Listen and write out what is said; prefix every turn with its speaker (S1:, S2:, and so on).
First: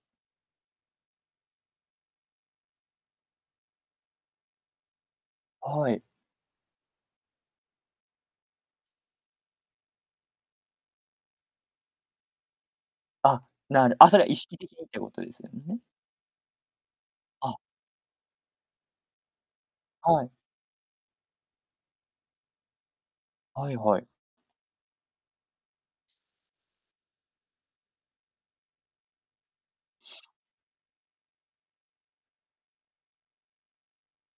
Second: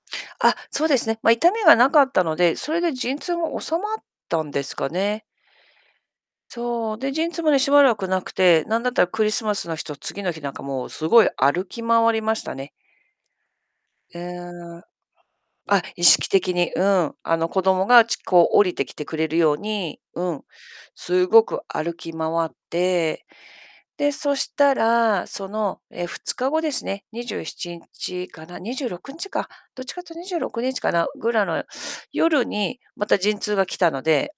S1: あっ、そうですね。ま、痛みがなかったので、それで陣痛が治まったんですかね。
S2: はい。
S1: そう。で、陣痛もね、しばらく無くて。なんだったらクリスマスの日と、次の日なんかもう、すごい歩き回りましたね。
S2: あ、なるあ、
S1: う
S2: それは意識的
S1: ーん。
S2: にってするいうことですよ
S1: あ
S2: ね？
S1: っ、意識的に、うん。あの、
S2: あ。
S1: 子供が、ちこう下りてきてくれるように、
S2: はい。
S1: うん、すごく歩き回って。
S2: はいはい。
S1: で、そしたら、その、え、2日後ですね、27日かな、26日か、どっちかというと26日かな、ぐらの夜にまた陣痛が来たので